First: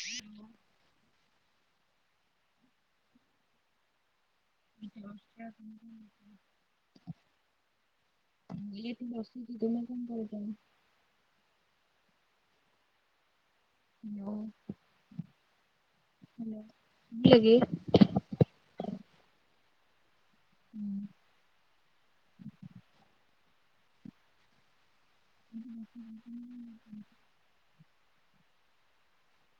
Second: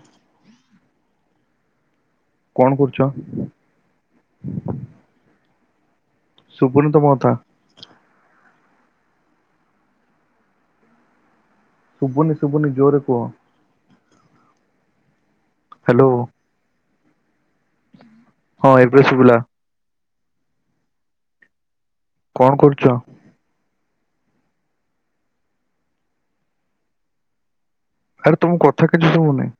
ହୁଁ ହୁଁ [unintelligible] କଣ କରୁଛ। [inaudible] ଶୁଭୁନି ତମ କଥା। ମୁଁ କଇଲି ଏଠି ବସିଛି ତୁମେ କଣ କରୁଛ। ଶୁବୁନି ଶୁବୁନି ଜୋରେ କୁହ। ହାଲୋ। ହାଲୋ। ହାଲୋ ଶୁଭିଲା କି। ହଁ ଏବେ ଶୁଭିଲା। ଉଁ। କଣ କରୁଚ। [inaudible] ଆରେ ତମ କଥା କିଛି ଶୁଭୁନି?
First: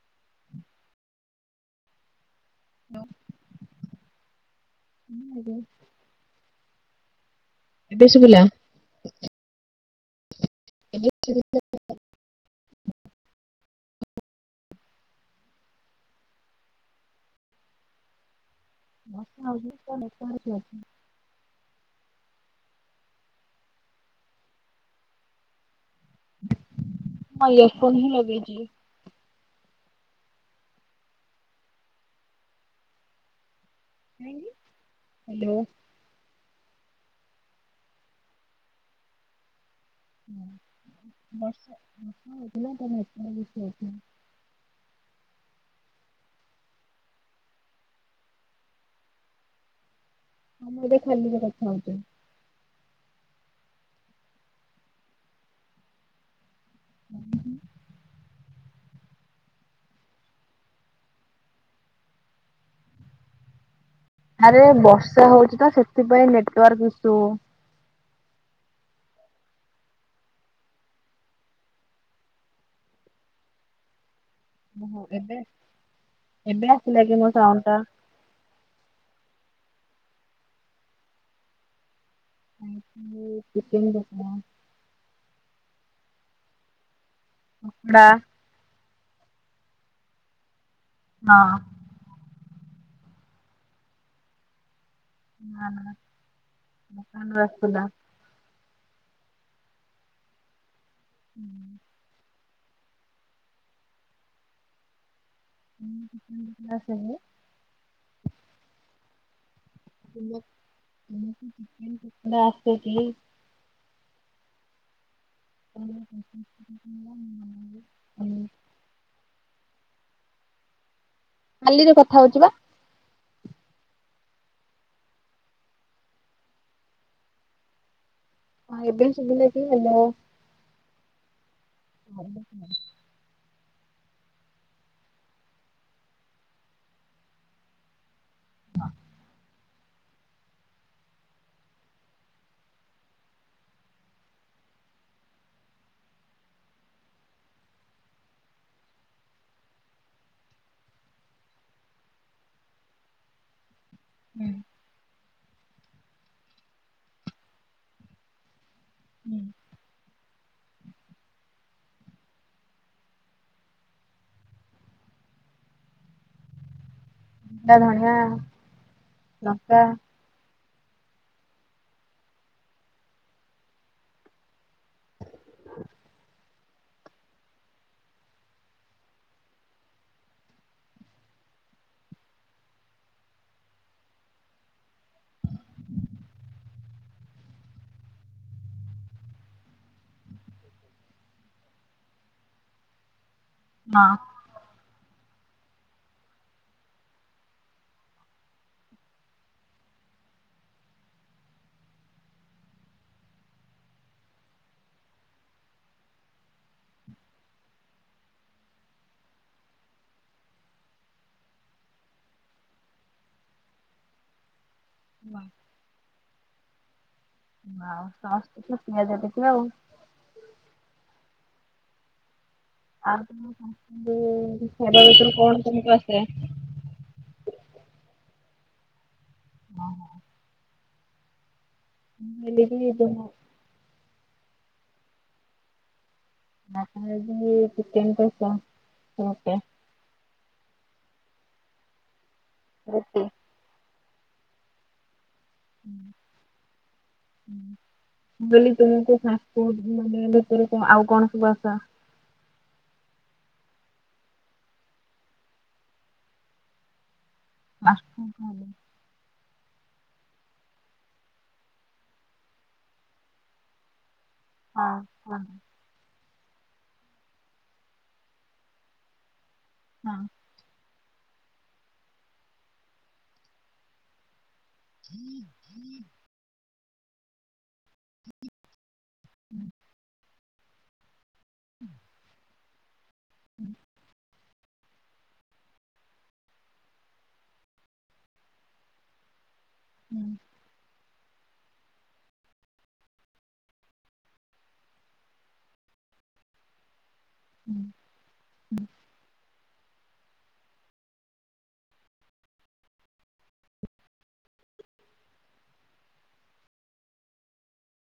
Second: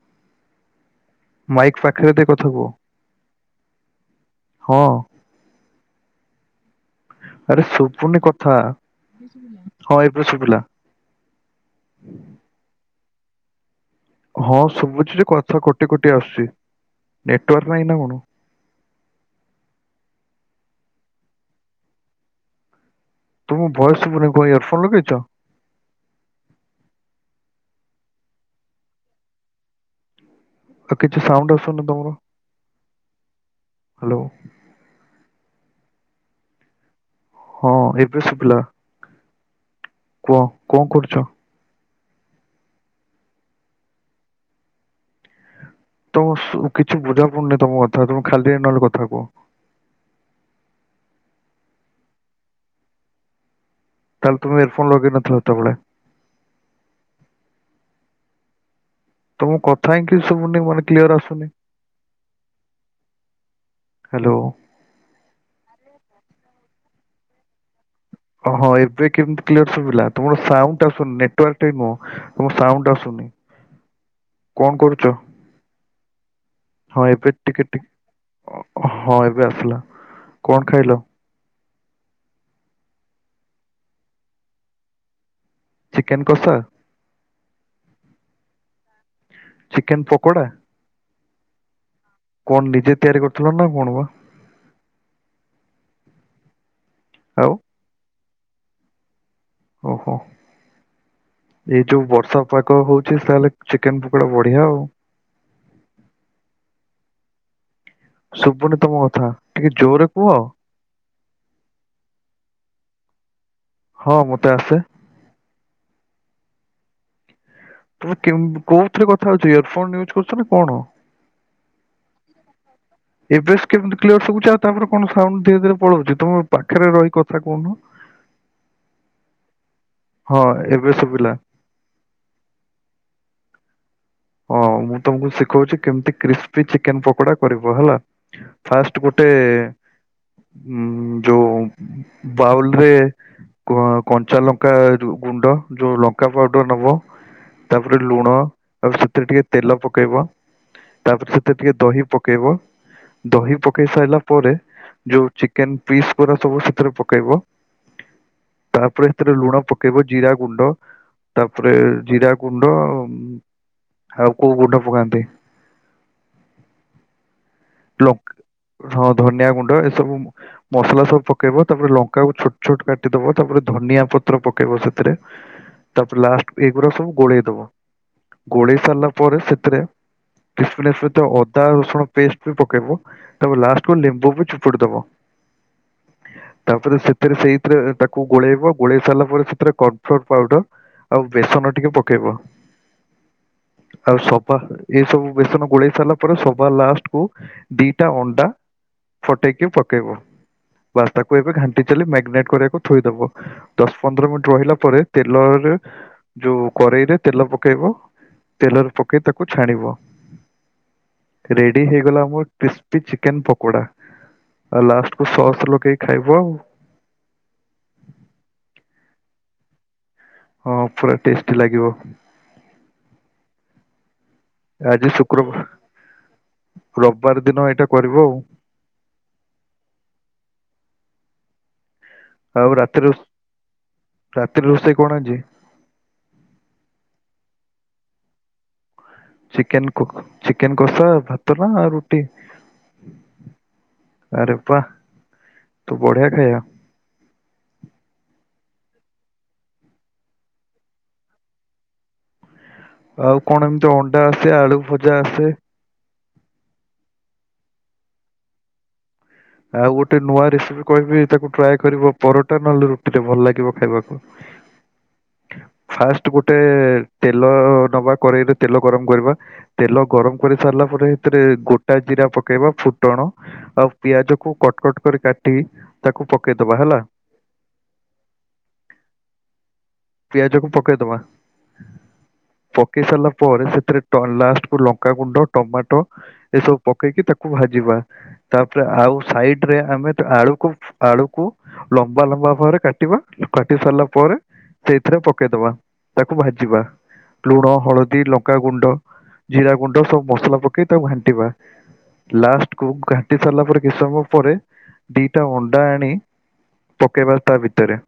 [inaudible] ମାଇକ୍ ପାଖରେ ଦେଇ କଥା କୁହ? ହଁ [unintelligible] ଆରେ ଏବେ ଶୁଭୁନି ଶୁଭିଲା? କଥା ହଁ ଏବେ ଶୁଭିଲା। ସେ [unintelligible] ହଁ ଶୁଭୁଛି ଯେ କଥା କଟି କଟି ଆସୁଛି ନେଟୱାର୍କ ନାହିଁ ନା କଣ? ବର୍ଷା ହଉଚି ତ ନେଟୱାର୍କ ଆସୁନି। ତୁମ ଭୟସ ଶୁଭୁନି କଣ ଇୟର ଫୋନ୍ ଲଗେଇଛ? ହଁ ଇୟରଫୋନ ହିଁ ଲଗେଇଚି। ଆଉ କିଛି ସାଉଣ୍ଡ ଅସୁନି ତମର। ହ୍ୟାଲୋ କାହିଁକି ହ୍ୟାଲୋ। ହଁ ଏବେ ଶୁଭିଲା। କୁହ କଣ କରୁଛ? ବର୍ଷା। [unintelligible] ତମ ଶୁ କିଛି ବୁଝା ପଡୁନି ତମ କଥା ତମେ ଖାଲିରେ ନହେଲେ କଥା କୁହ? ମୁଁଏବେ ଖାଲିରେ କଥା ହଉଛି। ତାହେଲେ ତମେ ଇଅର ଫୋନ୍ ଲଗେଇନଥିଲ ସେତେବେଳେ। ହୁଁ। ତମ କଥା ହିଁ କିଛି ଶୁଭୁନି ମୋ ମାନେ କ୍ଲିଅର ଆସୁନି। ହ୍ୟାଲୋ ଆରେ ବର୍ଷା ହଉଚି ତ ସେଥିପାଇଁ ନେଟୱାର୍କ ଇସୁ। ହଁ ଏବେ କିନ୍ତୁ କ୍ଲିୟର ଶୁଭିଲା ତୁମର ସାଉଣ୍ଡ ଆସୁନି ନେଟୱାର୍କ ଠେଇଁ କଣ? ତମ ସାଉଣ୍ଡ୍ ଆସୁନି? କଣ ଓହୋ କରୁଛ ଏବେ ଏବେ ଆସିଲା ହଁ କି ମୋ ଏବେ ସାଉଣ୍ଡ ଟିକେ ଟା? ହଁ ଏବେ ଆସିଲା, କଣ ଖାଇଲ? ମୁଁ ଚିକେନ୍ କଷା। ଚିକେନ୍ କସା? କଙ୍କଡ଼ା। ଚିକେନ ପକୋଡ଼ା? ହଁ। କଣ ନିଜେ ତିଆରି କରିଥିଲ ନା କଣ ବା? ନା ନା ଦୋକାନରୁ ଆଉ ଆସିଥିଲା। ଓହୋ ଏଇ ଯୋଉ ବର୍ଷା ପାଗ ହଉଛି ତାହେଲେ ଚିକେନ ପକୋଡା ବଢିଆ ଆଉ। [inaudible] ଶୁଭୁନି ତମ କଥା ଟିକେ ଜୋରରେ କୁହ? ତମକୁ ଚିକେନ୍ ପକଡା ଆସେକି? ହଁ ମତେ ଆସେ। [inaudible] ତମେ କୋଉଥିରେ କଥା ହଉଛି ଇୟର ଫୋନ ୟୁଜ୍ କରୁଛ ନା କଣ? ଖାଲିରେ କଥା ହଉଛି ବା। ଏବେ କେମିତି କ୍ଲିଅର ଶୁଭୁଚି, ଆଉ ତାପରେ କଣ ସାଉଣ୍ଡ ଧୀରେ ଧୀରେ ପଳଉଛି। ତମ ପାଖରେ ରହି କଥା କହୁନ? ହଁ ହଁ ଏବେ ଶୁଭିଲା କି ମୋ ହଁ ଏବେ ଶୁବିଲା। ହ [inaudible] ହଁ ମୁଁ ତମକୁ ଶିଖଉଛି କେମିତି କ୍ରିସ୍ପି ଚିକେନ ପକୋଡା କରିବ ହେଲା? ଫାଷ୍ଟ ଗୋଟେ ଉଁ ଯୋଉ ବାଉଲରେ କ କଞ୍ଚା ଲଙ୍କା ଗୁଣ୍ଡ ଯୋଉ ଲଙ୍କା ପାଉଡର ନବ ତାପରେ ଲୁଣ ଆଉ ସେଥିରେ ଟିକେ ତେଲ ପକେଇବ। ତାପରେ ସେଥିରେ ଟିକେ ଦହି ପକେଇବ। ଦହି ପକେଇ ସାରିଲା ପରେ ଯୋଉ ଚିକେନ ପିସ୍ ଗୁରା ସବୁ ସେଥରେ ପକେଇବ। ତାପରେ ସେଥିରେ ଲୁଣ ଜିରା ପକେଇବ ଜିରା ଗୁଣ୍ଡ ତାପରେ ଜିରା ଗୁଣ୍ଡ ଅମ୍ ଆଉ କୋଉ ଗୁଣ୍ଡ ପକାନ୍ତି? ଧଣିଆ ଲଙ୍କ ହଁ ଧନିଆ ଗୁଣ୍ଡ ଲଙ୍କା ଏସବୁ ମସଲା ସବୁକେଇବ ତାପରେ ଲଙ୍କାକୁ ଛୋଟ ଛୋଟ କାଟିଦବା ତାପରେ ଧନିଆ ପ ପ୍ର ପକେଇବ ସେଥିରେ ତାପରେ ଲାଷ୍ଟ ଏଗୁଡା ସବୁ ଗୋଳେଇ ଦବ। ଗୋଳେଇ ସାରିଲା ପରେ ସେଥିରେ [unintelligible] ଅଦା ରସୁଣ ପେଷ୍ଟ ପକେଇବ ତାପ ଲାଷ୍ଟକୁ ଲେମ୍ବୁ ବି ଚିପୁଡି ଦବ। ତାପରେ ସେଥିରେ ସେଇଥିରେ ତାକୁ ଗୋଳେଇବ ଗୋଳେଇ ସାରିଲା ପରେ ସେଥିରେ କୋରନଫ୍ଲୋର ପାଉଡର ଆଉ ବେସନ ଟିକେ ପକେଇବ ଆଉ ସବା ଏଇ ସବୁ ବେସନ ଗୋଳେଇ ସାରିଲା ପରେ ସବା ଲାଷ୍ଟ କୁ ଦିଟା ଅଣ୍ଡା ଫଟେଇକି ପକେଇବ। ବାସ୍ ତାକୁ ଏବେ ଘାଣ୍ଟି ଚାଲି ମ୍ୟାଗିନେଟ୍ କରିବାକୁ ଥୋଇଦବ। ଦଶ ପନ୍ଦର ମିନିଟ ରହିଲା ପରେ ତେଲ ହେଲେ ଯୋଉ କରେ ଇରେ ତେଲ ପକେଇବ। ତେଲରେ ପକେଇ ତାକୁ ଛାଣିବ ରେଡି ହେଇଗଲା ଆ ବହୁତ ଟେଷ୍ଟେ ଚିକେନ ପକୋଡା ଆଉ ଲାଷ୍ଟକୁ ସସ୍ ଲଗେଇକି ଖାଇବ ଆଉ। ଆ ସମସ୍ତେ ତ ପିଆଜ ଦେଥିବ ଆଉ। ହଁ ପୁରା ଟେଷ୍ଟି ଲାଗିବ। ଆଉ [unintelligible] ଭିତରୁ ଆଜି କଣ ଶୁକ୍ରବାର [unintelligible] ଆସେ? ରବିବାର ଦିନ ଏଇଟା କରିବ ଆଉ। ହଁ। ଆଉ ରାତିରେ ରୋ ରାତିରେ ରୋଷେଇ କଣ ଆଜି? ରାତି ରେ ଆଜି ଚିକେନ କଷା। ଚିକେନ କକ ଚିକେନ କଷା, ଭାତ ନା ରୁଟି? ରୁଟି। ଆରେ ବାଃ ତ ବଢଆ ଖଇଆ। ହୁଁ ମୁଁ କହିଲି [unintelligible] ଆଉ କଣ ସବୁ ଆସେ? ଆଉ କଣ ଏମିତି ଅଣ୍ଡା ଆସେ ଆଳୁ ଭଜା ଆସେ। [unintelligible] ଆଉ ଗୋଟେ ନୂଆ ରେସିପି କହିବି ତାକୁ ଟ୍ରାଏ କରିବ ପରଟା ନହେଲେ ରୁଟିରେ ଭଲ ଲାଗିବ ଖାଇବାକୁ। ହ ହଁ କୁହନ୍ତୁ। ଫାଷ୍ଟ ଗୋଟେ ତେଲ ନବା କରେେଇରେ ତେଲ ଗରମ କରିବା। ତେଲ ହଁ ଗରମ କରି ସାରିଲା ପରେ ସେଥିରେ ଗୋଟା ଜିରା ପକେଇବା ଫୁଟଣ ଆଉ ପିଆଜ କୁ କ କଟ କରି କାଟି ତାକୁ ପକେଇଦବା ହେଲା। ହୁଁ। ପିଆଜ କ ପକେଇଦବା। ହୁଁ। ପକେଇ ସାରିଲା ପରେ ସେଥିରେ ଲାଷ୍ଟକୁୁ ଲଙ୍କାଗୁଣ୍ଡ ଟମାଟୋ ଏସବୁ ପକେଇକି ତାକୁ ଭାଜିବା। ତାପରେ ଆଉ ସାଇଡ୍ ରେ ଆମେ ହୁଁ ଆଳୁକୁ ଆଳୁକୁ ଲମ୍ବା ଲମ୍ବା ଭାବରେ କାଟିବା କାଟି ସାରିଲା ପରେ ସେଇଥିରେ ପକେଇଦବା ତାକୁ ଭାଜିବା। ଲୁଣ ହୁଁ ହଳ ଦି ଲଙ୍କାଗୁଣ୍ଡ ଜିରା ଗୁଣ୍ଡ ସବୁ ମସଲା ପକେଇ ତାକୁ ଘାଣ୍ଟିବା। ଲାଷ୍ଟକୁୁ ଘାଣ୍ଟି ସାରିଲା ପରେ କିଛି ସମ ପରେ ଦିଟା ଅଣ୍ଡା ଆଣି ପକେଇବା ତା ଭିତରେ।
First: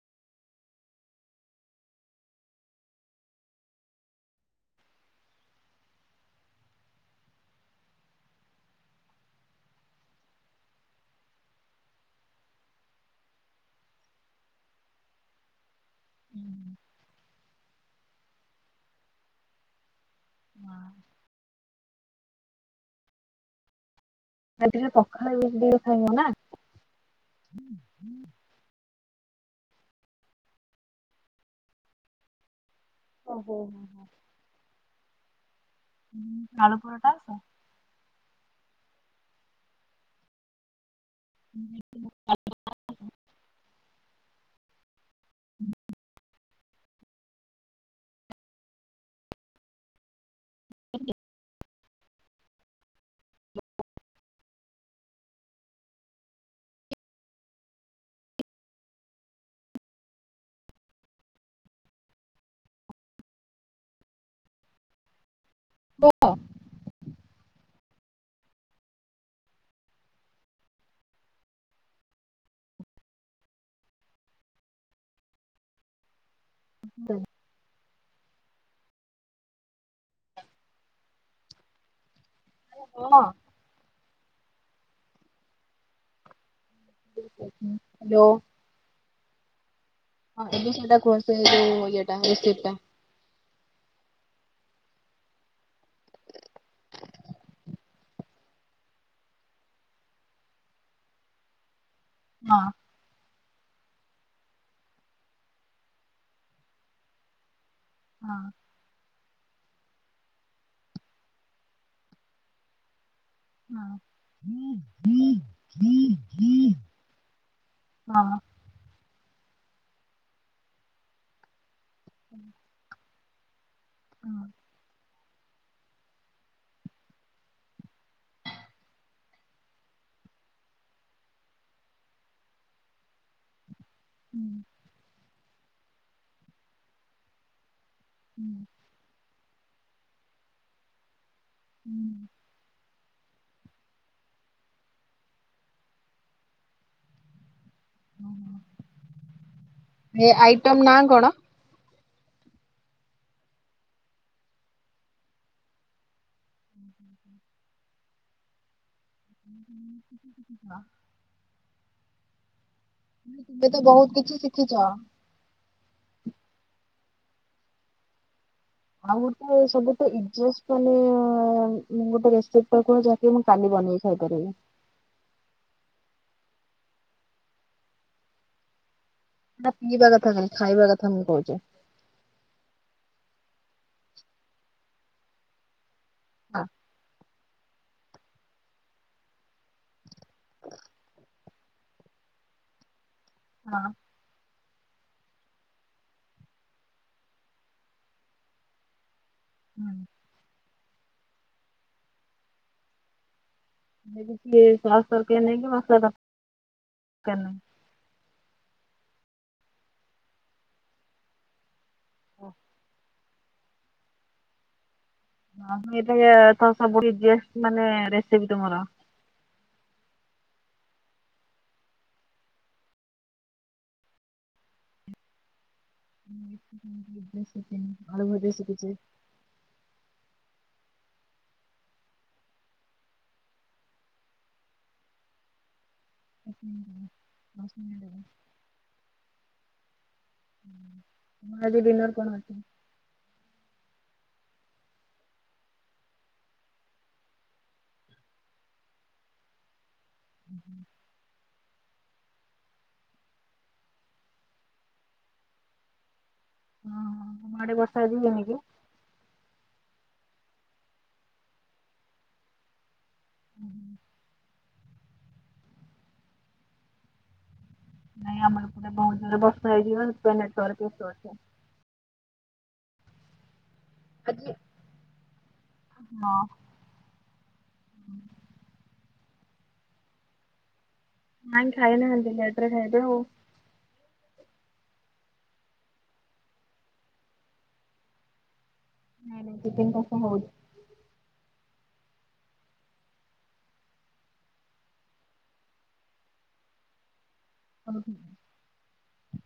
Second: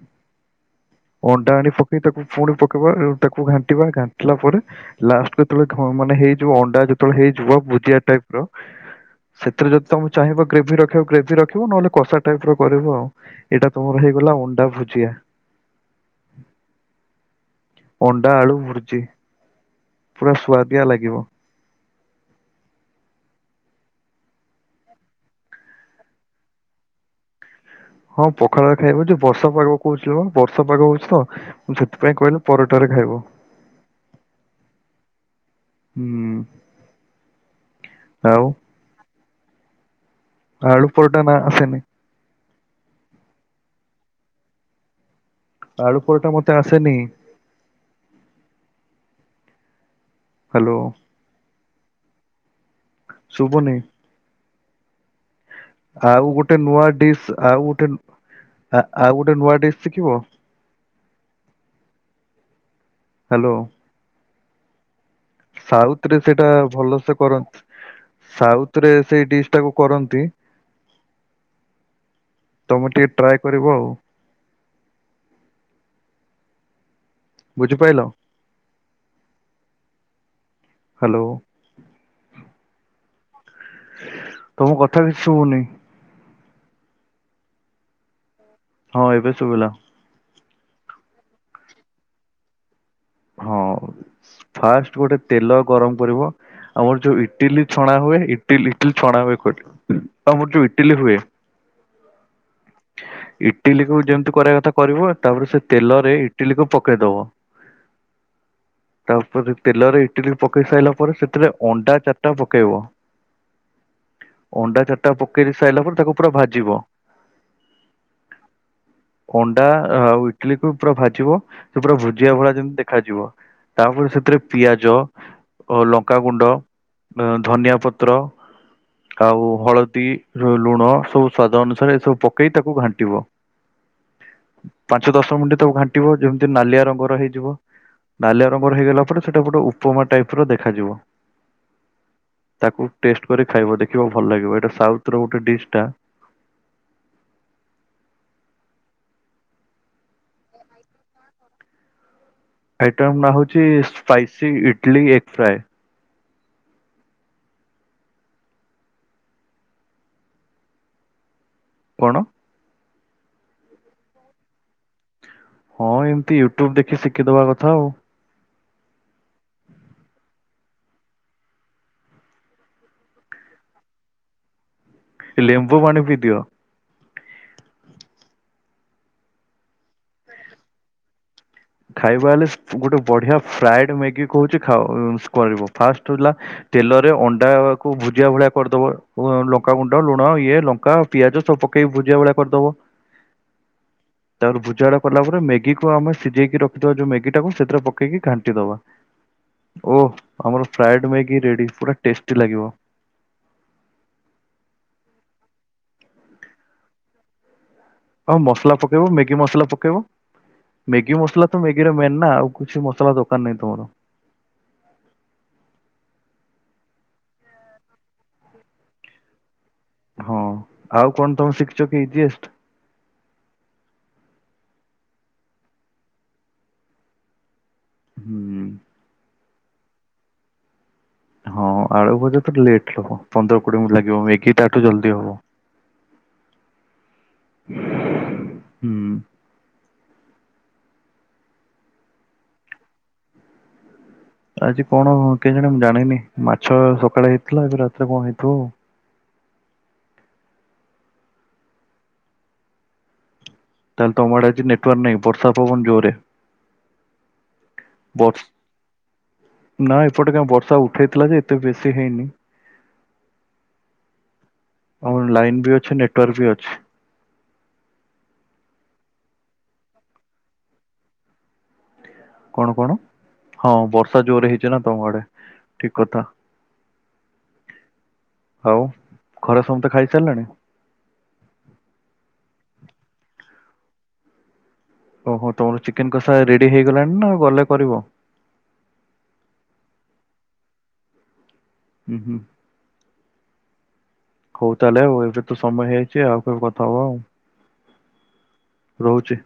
ଡାହାଣି ପକେଇ ତାକୁ ପୁଣି ପକେଇବା ତାକୁ ଘାଣ୍ଟିବା ଘାଣ୍ଟିଲା ପରେ ଲାଷ୍ଟ ଯେତେବେଳେ ମାନେ ହେଇଯିବ ଅଣ୍ଡା ଯେତେବେଳେ ହେଇଯିବ ଭୁଜିଆ ଟାଇପର ସେଥିରେ ଯଦି ତମେ ଚାହିଁବ ଗ୍ରେଭି ରଖିବା ଗ୍ରେଭି ରଖିବ ନହେଲେ କଷା ଟାଇପ ର କରିବ ଆଉ। ଏଇଟା ତମର ହେଇଗଲା ଅଣ୍ଡା ଭୁଜିଆ। ହୁଁଁ। ଅଣ୍ଡା ଆଳୁ ଭୁର୍ଜି ପୁରା ସୁଆଦିଆ ହଁ। ଲାଗିବ। ସେଇଥିରେ ପଖାଳ ବି ଖାଇବ ନା? ହଁ ପଖାଳ ଖାଇବ ଯୋଉ ବର୍ଷା ପାଗ କହୁଛି ବର୍ଷ ପାଗ ହୋଉଛି ତ ମୁଁ ସେଥିପାଇଁ କହିଲି ପରଟାରେ ଖାଇବ। ଓହୋ ହୋ ହୋ। ହୁଁ ଆଳୁ ପରଠା ଆସ ଆଉ? ଆ ଉପରଟା ନା ଆସେନି। ଆଳୁ ପରଟା ମୋତେ ଆସେନି। ହ୍ୟାଲୋ। ଶୁବୁନି। ଆଉ ଗୋଟେ ନୂଆ ଡିସ୍ ଆଉ ଗୋଟେ ଆଉ ଗୋଟେ ଆ ନୂଆ ଡିସ୍ ଶିଖିବ? ହ୍ୟାଲୋ। ହଁ। ସାଉଥରେ ସେଇଟା ଭଲ ସେ କର ସାଉଥ ରେ ସେଇ ଡିସ୍ ଟାକୁ କରନ୍ତି ତମେ ଟିକେ ଟ୍ରାଏ କରିବ ଆଉ। [unintelligible] ବୁଝିପାଇଲ? ହ୍ୟାଲୋ। କଣ? ତମ କଥା କିଛି ଶୁଭୁନି। ହ୍ୟାଲୋ। ହଁ ଏବେ ଶୁଭିଲା। ହଁ ଏବେ ସେଇଟା କୁହ ସେଇ ଯୋଉ ଇଏଟା ରେସିପି ଟା। ହଁ ଫାଷ୍ଟ ଗୋଟେ ତେଲ ଗରମ କରିବ। ଆମର ଯୋଉ ଇଟିଲି ଛଣା ହୁଏ। ଇଟଲି ଇଟିଲି ଛଣା ହୁଏ କହୁଚି ଆମର ଯୋଉ ଇଟିଲି ହୁଏ ହଁ। ଇଟିଲିକୁ ଯେମତି କରିବା କଥା କରିବ ତାପରେ ସେ ତେଲ ରେ ଇଟିଲିକୁ ପକେଇଦବ। ହଁ। ତାପରେ ତେଲରେ ଇଟିଲି ପକେଇ ସାରିଲା ପରେ ସେଥିରେ ଅଣ୍ଡା ଚାରିଟା ପକେଇବ। ଅଣ୍ଡା ଚାରିଟା ପକେଇ ସାରିଲା ପରେ ତାକୁ ପୁରା ଭାଜିବ। ହଁ। ହଁ। ଅଣ୍ଡା ଆଉ ଇଟିଲିକୁ ପୁରା ଭାଜିବ ସେ ପୁରା ଭୁଜିିଆ ଭଳିଆ ଯେମିତି ଦେଖ ଯିବ ତାପରେ ହଁ ସେଥିରେ ପିଆଜ ଓ ଲଙ୍କାଗୁଣ୍ଡ, ଧନିଆ ପତ୍ର ଆଉ ହଳଦୀ, ଲୁଣ ସବୁ ସ୍ଵାଦ ଅନୁସାରେ ଏସବୁ ପକେଇ ତାକୁ ଘାଣ୍ଟିବ। ହୁଁ ପାଞ୍ଚ ଦଶ ମିନିଟ୍ ତାକୁ ଘାଣ୍ଟିବ ଯେମିତି ନାଲିଆ ରଙ୍ଗର ହେଇଯିବ। ନାଲିଆ ହୁଁ ରଙ୍ଗର ହେଇଗଲା ପରେ ସେଟା ଗୋଟେ ଉପମା ଟାଇପ ର ଦେଖାଯିବ। ହୁଁ। ତାକୁ ଟେଷ୍ଟ କରି ଖାଇବ ଦେଖିବ ଭଲ ଲାଗିବ ଏଇଟା ସାଉଥ ର ଗୋଟେ ଡିସ୍ ଟା। ହୁଁ। ଏ ଆଇଟମ୍ ନାଁ କଣ? ଆଇଟମ୍ ନା ହୋଉଛି ସ୍ପାଇସି ଇଟଲି ଏଗ ଫ୍ରାଏ। ହୁଁ ବା। କଣ? ମୁ କହିଲି ତୁମେ ତ ବହୁତ କିଛି ଶିଖିଛ। ହଁ ଏମତି ୟୁଟ୍ୟୁବ ଦେଖି ଶିଖିଦବା କଥା ଆଉ। ଆଉ ଗୋଟେ ସବୁଠୁ ଇଜିଏଷ୍ଟ ମାନେ ଉଁମ୍ ଗୋଟେ ରେସିପିଟା କୁହାଯାଏ। କି ମୁଁ କାଲି ବନେଇ ଖାଇପାରିବି। ଲେମ୍ବୁ ପାଣି ପିଇଦିଅ। ଏଟା ପିଇବା କଥା କହିଲେ ଖାଇବା କଥା ମୁଁ କୋହୁଚି। ଖାଇବା ହେଲେ ସ୍ପୁ ଗୋଟେ ବଢିଆ ଫ୍ରାଏଡ ମ୍ୟାଗି କୋହୁଚି ଖାଅ ଉଁ କରିବ ଫାଷ୍ଟ ରୁ ହେଲା ହଁ ତେଲରେ ଅଣ୍ଡା ତାକୁ ଭୁଜିଆ ଭଳିଆ କରିଦବ ଉ ଲଙ୍କାଗୁଣ୍ଡ, ଲୁଣ, ଇଏ ଲଙ୍କା, ପିଆଜ, ସବୁ ପକେଇକ ଭୁଜିଆ ଭଳିଆ କରିଦବ। ଅଁ। ତାପରେ ଭୋଜିଆଗୁଡାକୁ କରଲା ପରେ ମ୍ୟାଗିକୁୁ ଆମେ ସିଜେଇକି ରଖିଥିବା ଯୋଉ ମେଗି ଟାକୁ ସେଥିରେ ପକେଇକି ଘାଣ୍ଟି ଦବା ହଁ। ଓ ଆମର ଫ୍ରାଏଡ୍ ମ୍ୟାଗି ରେଡି ପୁରା ଟେଷ୍ଟି ଲାଗିବ। ମୁଁ [unintelligible] ସସ୍ ଦରକାର ନାହିଁ କି ମସଲା ଦର-କାର ନାହିଁ? ହଁ ମସଲା ପକେଇବ ମ୍ୟାଗି ମସଲା ପକେଇବ ମ୍ୟାଗି ମସଲା ତ ମ୍ୟାଗିରେ ମେନ୍ ନା ଆଉ କିଛି ମସଲା ଦରକାର ନାହିଁ ତମର। ଅହଁ ମୁଁ ଏଟା ବି ତ ସବୁଠୁ ଇଜିଏଷ୍ଟ ମାନେ ରେସିପି ତମର। ହଁ ଆଉ କଣ ତମେ ଶିଖିଚ କି ଇଜିଏଷ୍ଟ? [unintelligible] ସିକିନି ଆଳୁ ଭଜା ହୁଁ ଶିଖିଚି। ହଁ ଆଳୁ ଭଜା ତ ଲେଟରେ ହବ ପନ୍ଦର କୋଡିଏ ମିନିଟ୍ ଲାଗିବ ମେଗି ତାଠୁ ଜଲଦି ହବ। [inaudible] ଦଶ ମିନିଟ ଲାଗେ। ହୁଁ ତମର ଆଜି ଡିନର କଣ ଅଛି? ଆଜି କଣ କେଜାଣି ମୁଁ ଜାଣିନି ମାଛ ସକାଳେ ହେଇଥିଲା ଆଜି ରାତିରେ କଣ ହେଇଥିବ ଆଉ। ଉଁହୁଁ। ତାହେଲେ ତମଆଡେ ଆଜି ନେଟୱାର୍କ ନାହିଁ ବର୍ଷା ପବନ ଜୋରେ। ହଁ ତମ ଆଡେ ବର୍ଷା ଆଜି ବର୍ଷ ହେଇନି କି? ନା ଏପଟେ କାଇଁ ବର୍ଷା ଉଠେଇଥିଲା ଯେ ଏତେ ବେଶୀ ହେଇନି। ଉହୁଁ। ଆଉ ଲାଇନ୍ ବି ଅଛି ନେଟୱାର୍କ ବି ଅଛି। ନାଇଁ ଆମର ଏପଟେ ବୋହୁତ ଜୋରେ ବର୍ଷା ହେଇଚି ପା ସେଥିପାଇଁ ନେଟୱାର୍କ ଇସୁ ଅଛି। କଣ କଣ ହଁ ବର୍ଷା ଜୋରେ ଆଜି ହେଇଚି ନା ତମ ଆଡେ ଠିକ କଥା। ହଁ। ଆଉ ଘରେ ସମତେ ଖାଇସାରିଲାଣି? ହାଇଁ ଖାଇନାହାନ୍ତି ଲେଟରେ ଖାଇବେ ଆଉ। ଓହୋ ତମର ଚିକେନ କଷା ରେଡି ହେଇଗଲାଣି ନା ଆଉ ଗଲେ କରିବ? ନାଇଁ ନାଇଁ ଚିକେନ କଷା ହୋଉଚି। ଉଁ ହୁଁ। ହୋଉ ତାହେଲେ ଆଉ ଏବେ ତ ସମୟ ହୋଇଯାଇଚି ଆଉ କଥାହବା। ହୋଉ ଠିକଅଛି। ରହୁଚି।